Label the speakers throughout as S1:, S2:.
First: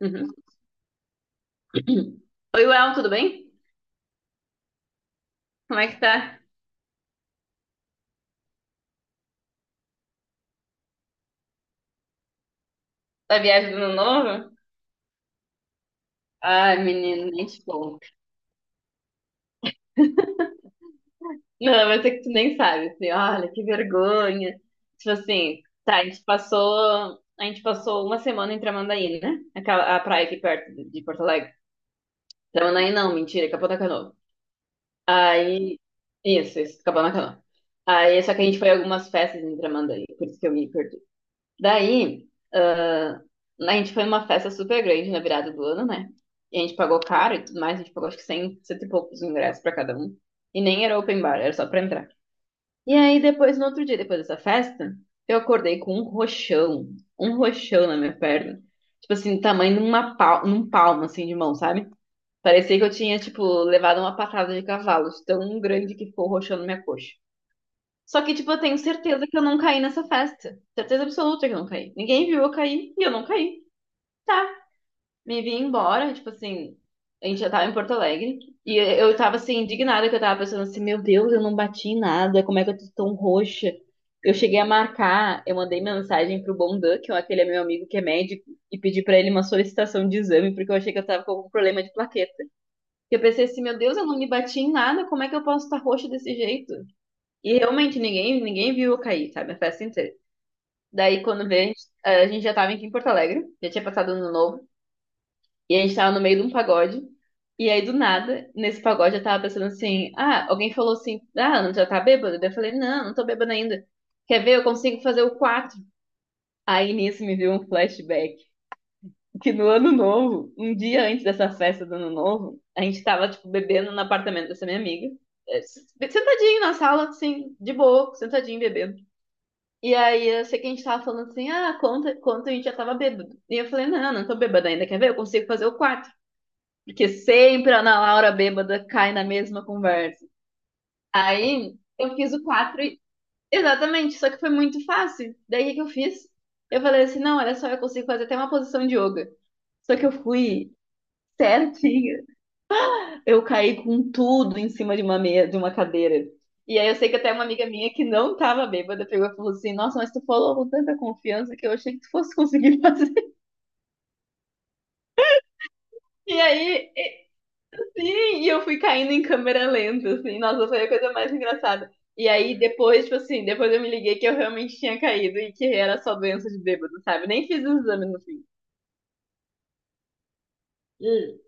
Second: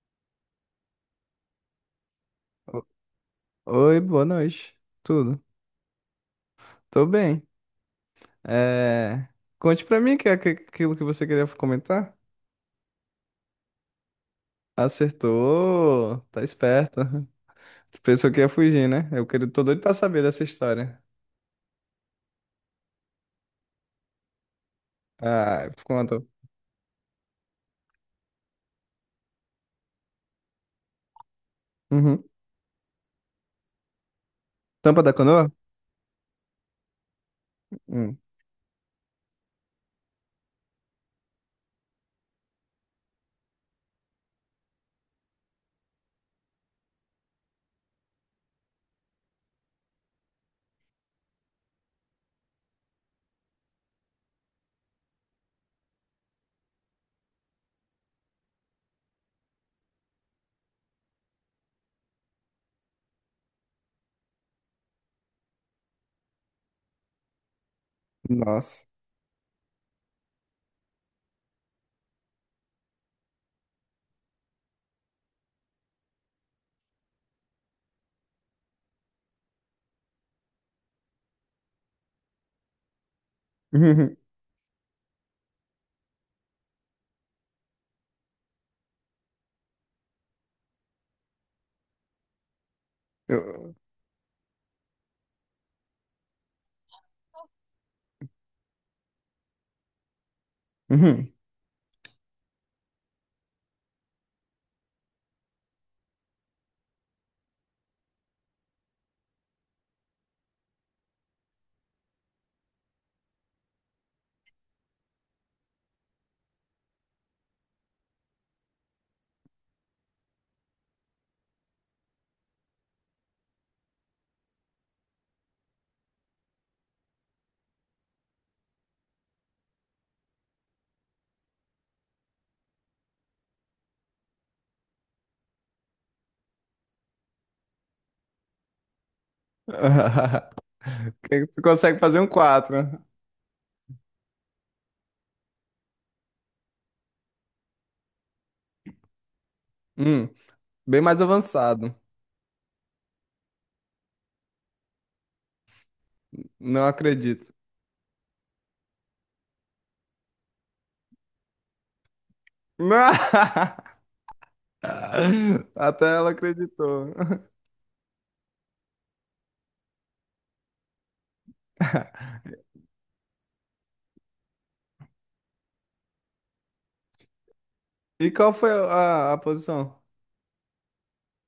S1: Uhum. Oi,
S2: O-
S1: Well, tudo bem?
S2: Oi, boa noite. Tudo?
S1: Como é que tá?
S2: Tô bem. É, Conte pra mim que é aquilo que você queria comentar.
S1: Tá viagem do ano novo?
S2: Acertou, tá
S1: Ai,
S2: esperta.
S1: menino, nem te
S2: Tu
S1: conto.
S2: pensou que ia fugir, né? Eu queria... tô doido pra saber dessa história.
S1: Não, mas é que tu nem sabe, assim, olha, que vergonha. Tipo assim,
S2: Ah,
S1: tá, a
S2: conta.
S1: gente passou, a gente passou uma semana em Tramandaí, né? Aquela, a praia aqui perto de Porto Alegre.
S2: Uhum.
S1: Tramandaí não, mentira, Capão da Canoa.
S2: Tampa da canoa?
S1: Aí, isso, Capão da Canoa.
S2: Hum.
S1: Aí, só que a gente foi a algumas festas em Tramandaí, por isso que eu me perdi. Daí, ah, a gente foi numa festa super grande na virada do ano, né? E a gente pagou caro e tudo mais, a gente pagou acho que 100, cento e poucos ingressos pra cada um. E nem era open bar, era só pra entrar. E aí, depois, no outro dia, depois dessa festa, eu acordei com um roxão na minha perna. Tipo assim, tamanho de uma pal num palmo, assim, de mão, sabe? Parecia que eu tinha, tipo, levado uma patada de cavalo, de tão grande que ficou o roxão na minha coxa. Só que, tipo, eu tenho
S2: Nossa.
S1: certeza que eu não caí nessa festa. Certeza absoluta que eu não caí. Ninguém viu eu cair e eu não caí. Tá, me vi embora, tipo assim, a gente já tava em Porto Alegre. E eu tava assim, indignada, que eu tava pensando assim, meu Deus, eu não bati em nada, como é que eu tô tão roxa?
S2: Uhum.
S1: Eu cheguei a marcar, eu mandei mensagem pro Bondan, que é aquele meu amigo que é médico, e pedi pra ele uma solicitação de exame, porque eu achei que eu tava com algum problema de plaqueta. Eu pensei assim,
S2: Eu-
S1: meu Deus, eu não me bati em nada, como é que eu posso estar roxa desse jeito? E realmente ninguém, ninguém viu eu cair, sabe? A festa inteira. Daí
S2: Uhum.
S1: quando veio, a gente já tava aqui em Porto Alegre, já tinha passado ano novo, e a gente tava no meio de um pagode. E aí do nada, nesse pagode eu tava pensando assim: ah, alguém falou assim, ah, não já tá bêbado? Daí eu falei: não, não tô bêbado ainda. Quer ver? Eu consigo fazer o 4? Aí nisso me veio um flashback que no ano novo, um dia antes dessa festa do ano novo, a gente tava tipo bebendo no apartamento dessa minha amiga. Sentadinho na sala, assim, de boa, sentadinho bebendo. E aí eu sei que a gente tava falando assim, ah, conta, conta, a gente já tava bêbado. E eu falei, não, não, não tô bêbada ainda, quer ver? Eu consigo fazer o quarto. Porque sempre a Ana Laura bêbada cai na mesma conversa.
S2: Tu
S1: Aí
S2: consegue
S1: eu
S2: fazer um
S1: fiz o quatro,
S2: quatro?
S1: exatamente, só que foi muito fácil. Daí o que que eu fiz? Eu falei assim, não, olha só, eu consigo fazer até uma posição de yoga. Só que eu
S2: Hum.
S1: fui
S2: Bem mais avançado.
S1: certinha. Eu caí com tudo em cima de uma meia, de uma cadeira. E
S2: Não
S1: aí eu sei que até uma
S2: acredito.
S1: amiga minha que não tava bêbada pegou e falou assim: Nossa, mas tu falou com tanta confiança que eu achei que tu fosse conseguir fazer.
S2: Até ela
S1: E aí,
S2: acreditou.
S1: sim, e eu fui caindo em câmera lenta, assim. Nossa, foi a coisa mais engraçada. E aí depois, tipo assim, depois eu me liguei que eu realmente tinha caído e que era só doença de bêbado, sabe? Nem fiz o exame no
S2: E
S1: fim.
S2: qual foi a posição?
S1: Hum.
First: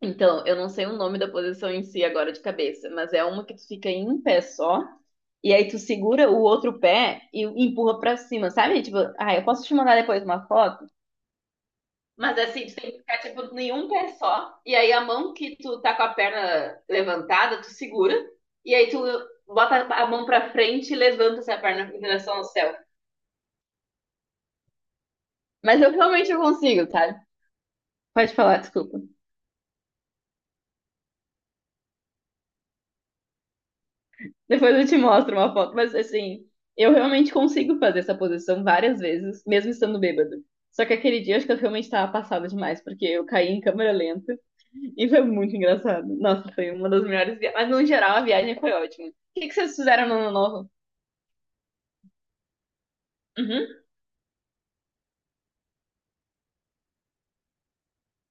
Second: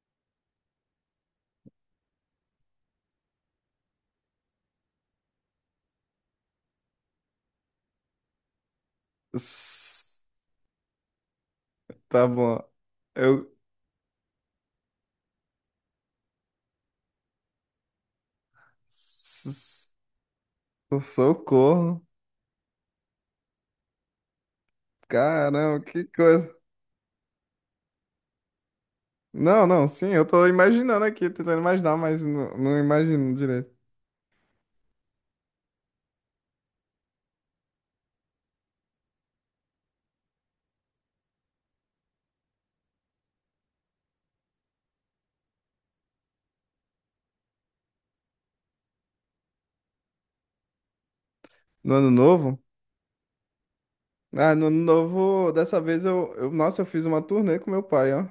S1: Então, eu não sei o nome da posição em si agora de cabeça, mas é uma que tu fica em um pé só. E aí tu segura o outro pé e empurra pra cima, sabe? Tipo, ah, eu posso te mandar depois
S2: S-
S1: uma foto?
S2: Tá
S1: Mas
S2: bom.
S1: assim, tu tem que ficar,
S2: Eu.
S1: tipo, nenhum pé só. E aí a mão que tu tá com a perna levantada, tu segura. E aí tu bota
S2: s-
S1: a mão pra frente e levanta essa perna
S2: Socorro.
S1: em direção ao céu.
S2: Caramba,
S1: Mas eu
S2: que
S1: realmente não
S2: coisa.
S1: consigo, tá? Pode falar, desculpa.
S2: Não, não, sim, eu tô imaginando aqui, tentando imaginar, mas não imagino direito.
S1: Depois eu te mostro uma foto. Mas assim, eu realmente consigo fazer essa posição várias vezes, mesmo estando bêbado. Só que aquele dia acho que eu realmente tava passada demais, porque eu caí em câmera lenta. E foi muito engraçado. Nossa, foi uma das melhores viagens. Mas no geral a viagem foi ótima. O que que vocês fizeram no ano novo?
S2: No ano novo?
S1: Uhum.
S2: Ah, no ano novo, dessa vez eu. Nossa, eu fiz uma turnê com meu pai, ó.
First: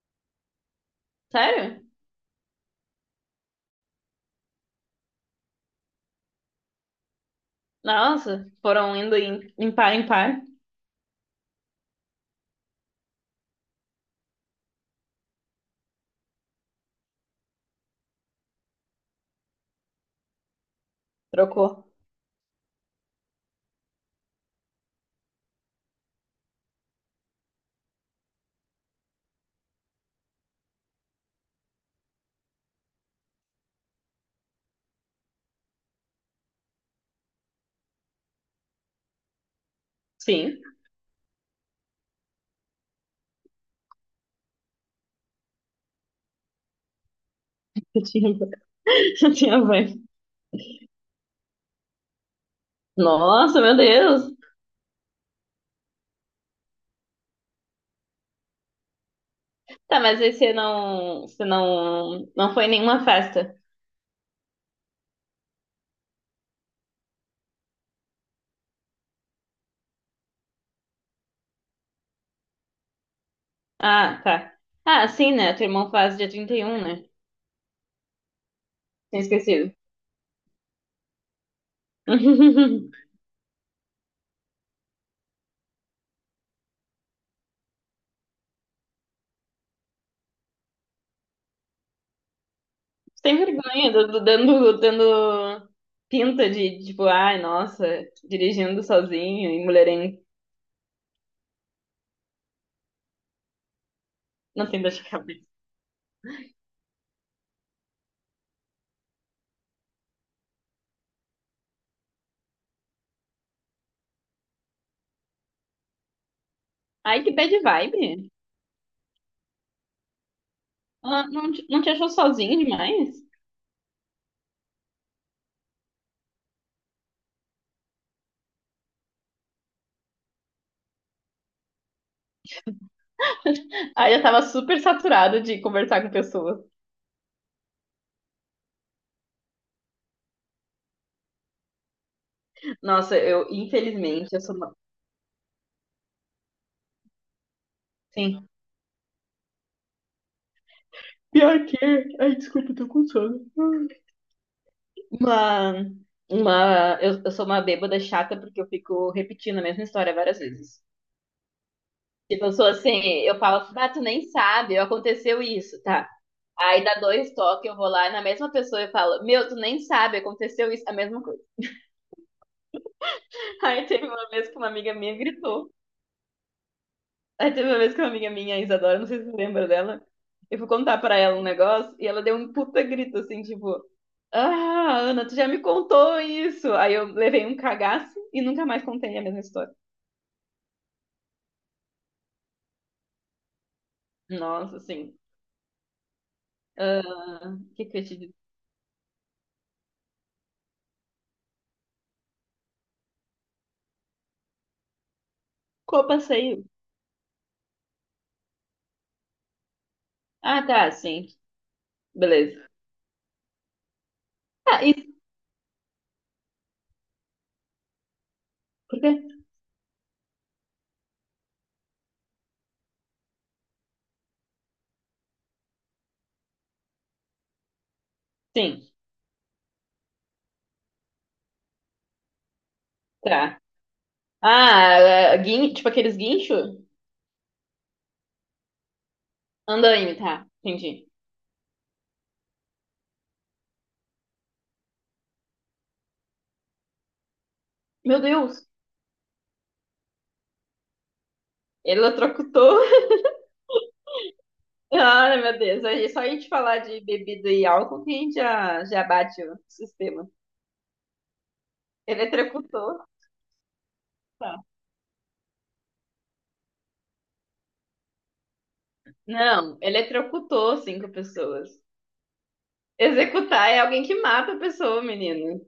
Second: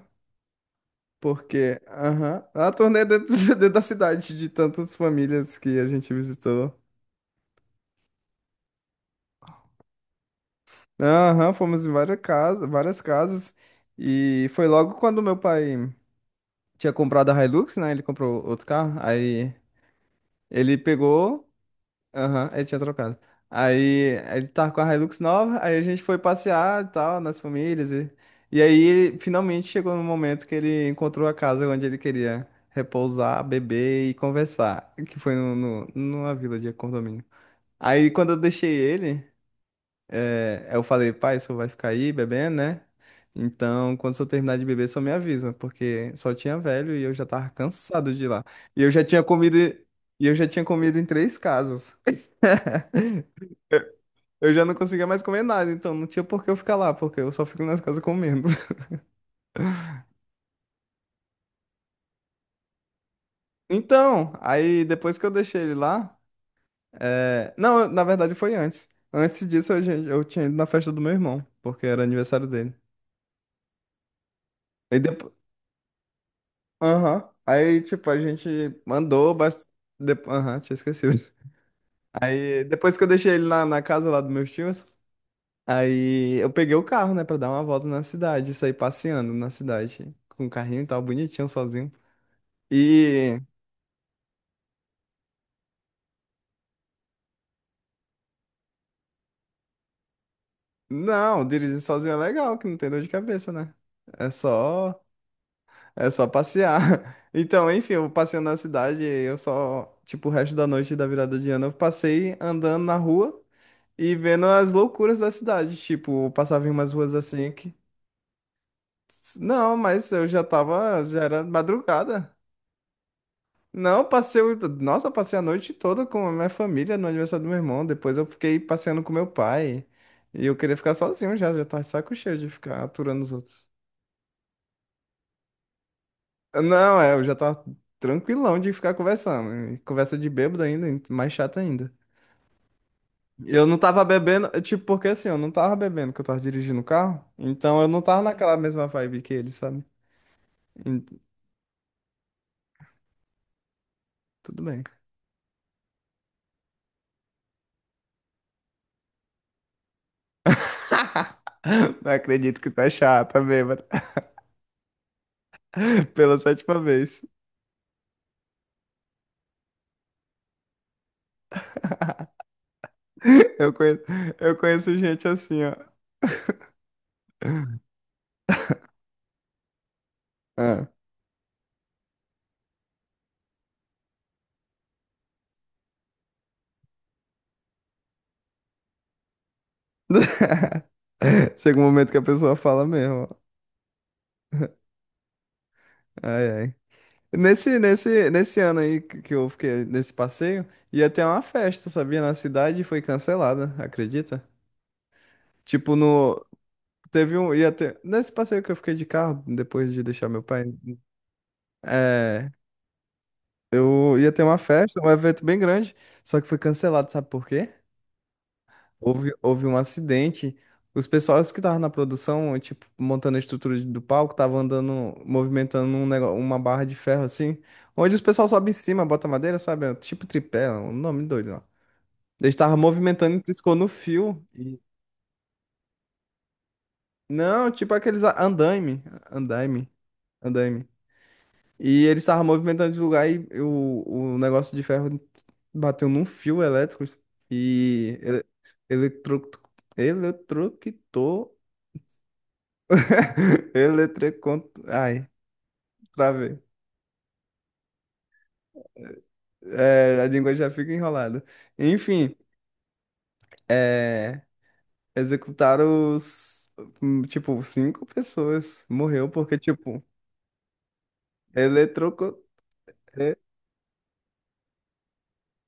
S2: Porque,
S1: Sério?
S2: aham, a turnê dentro, dentro da cidade, de tantas famílias que a gente visitou.
S1: Nossa, foram indo em, par em par.
S2: Aham, fomos em várias casas, várias casas. E foi logo quando meu pai tinha comprado a Hilux, né? Ele comprou outro carro. Aí ele pegou.
S1: Trocou.
S2: Aham, ele tinha trocado. Aí ele tava com a Hilux nova. Aí a gente foi passear e tal, nas famílias. E aí ele finalmente chegou no momento que ele encontrou a casa onde ele queria repousar, beber e conversar. Que foi no, no, numa vila de condomínio. Aí quando eu deixei ele.
S1: Sim.
S2: É, aí eu falei, pai, o senhor vai ficar aí bebendo, né? Então, quando o senhor terminar de beber, só me avisa, porque só tinha velho e eu já tava
S1: Eu
S2: cansado de ir
S1: tinha,
S2: lá. E eu já tinha
S1: eu
S2: comido,
S1: tinha
S2: e
S1: vai.
S2: eu já tinha comido em três casos.
S1: Nossa, meu Deus.
S2: Eu já não conseguia mais comer nada, então não tinha por que eu ficar lá, porque eu só fico nas casas comendo.
S1: Tá, mas aí você não, não foi em nenhuma festa.
S2: Então, aí depois que eu deixei ele lá, é, não, eu- na verdade foi antes. Antes disso eu tinha ido na festa do meu irmão, porque era aniversário dele.
S1: Ah, tá.
S2: E
S1: Ah, sim,
S2: depois
S1: né? Teu irmão faz dia 31, né?
S2: Aham. Aí, tipo, a gente
S1: Tinha
S2: mandou bastante.
S1: esquecido.
S2: Aham, tinha esquecido. Aí, depois que eu deixei ele na casa lá dos meus tios, aí eu peguei o carro, né, pra dar uma volta na cidade, sair passeando na cidade, com o carrinho e tal, bonitinho, sozinho.
S1: Sem
S2: E,
S1: vergonha, dando pinta de, tipo, ai, nossa, dirigindo sozinho e mulherengo.
S2: não, dirigir sozinho é legal, que não tem dor de cabeça, né? É
S1: Não tem dor
S2: só,
S1: de cabeça.
S2: É só passear. Então, enfim, eu passeando na cidade, eu só, tipo, o resto da noite da virada de ano, eu passei andando na rua. E vendo as loucuras da cidade. Tipo, eu passava em umas ruas
S1: Ai, que
S2: assim
S1: bad
S2: que.
S1: vibe.
S2: Não, mas eu já tava. Já
S1: Ela
S2: era
S1: não, te- Não te achou
S2: madrugada.
S1: sozinho demais?
S2: Não, eu passei. Nossa, eu passei a noite toda com a minha família no aniversário do meu irmão. Depois eu fiquei passeando com meu pai. E eu queria ficar sozinho já. Já tava de saco cheio de ficar aturando os outros.
S1: Ai, eu tava super saturada de conversar com pessoas.
S2: Não, é, eu já tava tranquilão de ficar conversando. E conversa de bêbado ainda, e mais chato ainda.
S1: Nossa, eu,
S2: Eu não tava
S1: infelizmente, eu
S2: bebendo,
S1: sou uma...
S2: tipo, porque assim, eu não tava bebendo que eu tava dirigindo o carro, então eu não tava
S1: Sim.
S2: naquela mesma vibe que ele, sabe? Hum,
S1: Pior que... Ai, desculpa, eu tô com sono.
S2: Tudo bem.
S1: Uma... Uma... Eu sou uma bêbada chata porque eu fico repetindo a mesma história várias vezes.
S2: Não
S1: Tipo, eu
S2: acredito
S1: sou
S2: que tá
S1: assim, eu
S2: chata,
S1: falo,
S2: bêbada.
S1: ah, tu nem sabe, aconteceu isso, tá?
S2: Pela sétima
S1: Aí dá
S2: vez.
S1: dois toques, eu vou lá na mesma pessoa e falo, meu, tu nem sabe, aconteceu isso, a mesma coisa.
S2: Eu
S1: Aí
S2: conheço,
S1: teve uma vez
S2: eu
S1: que uma amiga
S2: conheço
S1: minha
S2: gente assim,
S1: gritou.
S2: ó.
S1: Aí teve uma vez que uma amiga minha, a Isadora, não sei se você lembra dela, eu fui
S2: Ah.
S1: contar pra ela um negócio e ela deu um puta grito, assim, tipo, ah, Ana, tu já me contou isso. Aí eu levei um cagaço e nunca mais contei a mesma história.
S2: Chega um momento que a pessoa fala mesmo.
S1: Nossa, assim,
S2: Ai, ai.
S1: ah, o que que eu te digo?
S2: Nesse ano aí que eu fiquei nesse passeio, ia ter uma festa, sabia? Na cidade e foi cancelada, acredita? Tipo,
S1: Copa
S2: no.
S1: saiu.
S2: Teve um. Ia ter, nesse passeio que eu fiquei de carro, depois de deixar meu pai.
S1: Ah, tá, sim,
S2: É.
S1: beleza.
S2: Eu ia ter uma
S1: Ah,
S2: festa,
S1: isso,
S2: um evento bem grande, só que foi cancelado, sabe por quê?
S1: porque...
S2: Houve um acidente. Os pessoais que estavam na produção, tipo, montando a estrutura do palco, estavam andando, movimentando um negócio, uma barra de ferro assim, onde os pessoal sobe em
S1: Sim,
S2: cima, bota madeira, sabe? É um tipo tripé, um nome doido lá. Eles estavam movimentando e
S1: tá.
S2: piscou no fio. E...
S1: Ah, é, tipo aqueles guincho?
S2: Não, tipo aqueles andaime, andaime,
S1: Andaime, tá.
S2: andaime.
S1: Entendi.
S2: E ele estava movimentando de lugar e o negócio de ferro bateu num fio elétrico e
S1: Meu Deus,
S2: eletro, eletrocutou.
S1: eletrocutou.
S2: Eletrocont... Ai,
S1: Ah, meu Deus. Só a gente
S2: travei.
S1: falar de bebida e álcool que a gente já, já bate o
S2: É, a
S1: sistema.
S2: língua já fica enrolada. Enfim,
S1: Eletrocutou.
S2: é,
S1: Tá.
S2: executaram os. Tipo, cinco pessoas. Morreu porque,
S1: Não,
S2: tipo,
S1: eletrocutou cinco pessoas.
S2: eletrocu...
S1: Executar é alguém que mata a pessoa, menino.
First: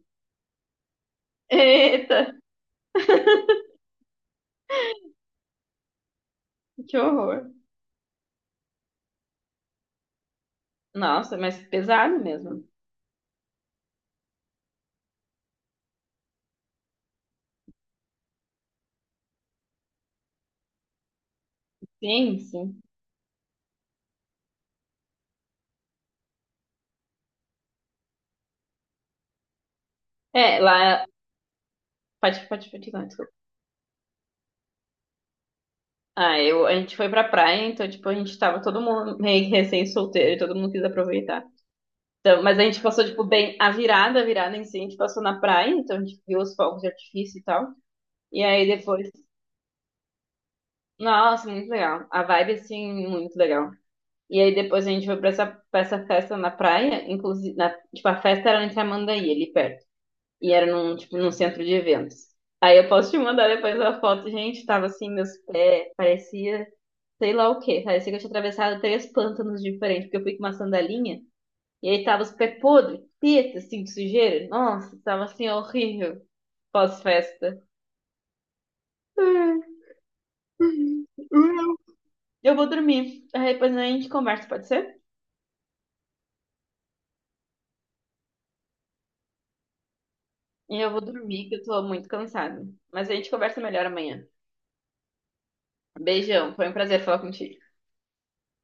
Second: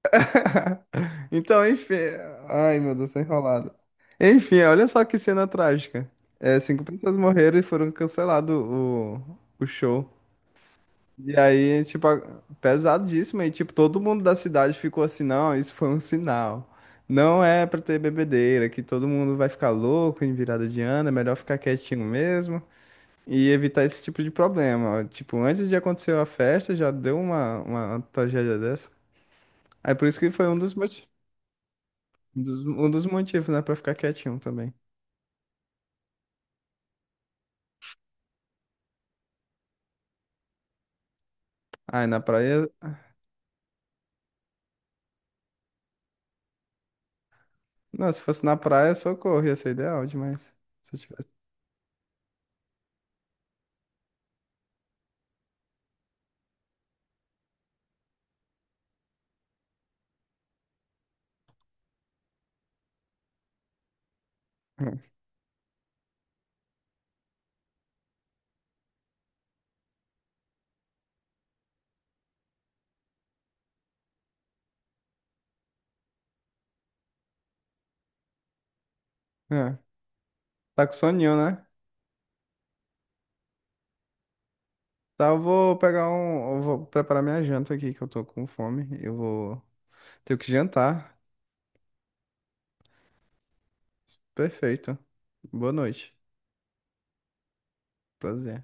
S2: Então, enfim.
S1: Eita,
S2: Ai, meu Deus, tô enrolado. Enfim, olha só que cena trágica. É, cinco
S1: que
S2: pessoas
S1: horror.
S2: morreram e foram cancelado o show. E
S1: Nossa, mas
S2: aí, tipo,
S1: pesado mesmo.
S2: pesadíssimo. E, tipo, todo mundo da cidade ficou assim: não, isso foi um sinal. Não é pra ter bebedeira, que todo mundo vai ficar louco em virada de ano, é melhor ficar quietinho
S1: Sim,
S2: mesmo
S1: sim.
S2: e evitar esse tipo de problema. Tipo, antes de acontecer a festa, já deu uma tragédia dessa. Aí, por isso que foi um
S1: É,
S2: dos
S1: lá.
S2: motivos.
S1: Pode, pode,
S2: Um
S1: pode,
S2: dos
S1: desculpa.
S2: motivos, né, pra ficar quietinho também.
S1: Ah, a gente foi pra praia, então, tipo, a gente tava todo mundo meio que recém-solteiro, e todo mundo quis aproveitar.
S2: Ah, e na
S1: Então, mas a
S2: praia.
S1: gente passou, tipo, bem a virada em si, a gente passou na praia, então a gente viu os fogos de artifício e tal.
S2: Não, se
S1: E
S2: fosse na
S1: aí
S2: praia,
S1: depois,
S2: socorro, ia ser ideal demais. Se eu tivesse.
S1: nossa, muito legal. A vibe, assim, muito legal. E aí depois a gente foi pra essa, festa na praia, inclusive, tipo, a festa era em Tramandaí, ali perto. E era num centro de eventos. Aí eu posso te mandar depois a foto, gente, tava assim, meus pés, parecia sei lá o quê, parecia que eu tinha atravessado três pântanos diferentes, porque eu fui com uma sandalinha, e aí tava os pés podres, teta, assim, de sujeira. Nossa, tava assim, horrível, pós-festa.
S2: É.
S1: Ai,
S2: É. Tá com soninho, né?
S1: eu vou dormir. Aí depois a gente conversa, pode ser?
S2: Tá, eu vou pegar um. Eu vou preparar minha janta aqui, que eu tô com fome. Eu vou. Tenho que
S1: E eu vou
S2: jantar.
S1: dormir, que eu tô muito cansada. Mas a gente conversa melhor amanhã.
S2: Perfeito. Boa noite.
S1: Beijão, foi um prazer falar contigo.
S2: Prazer.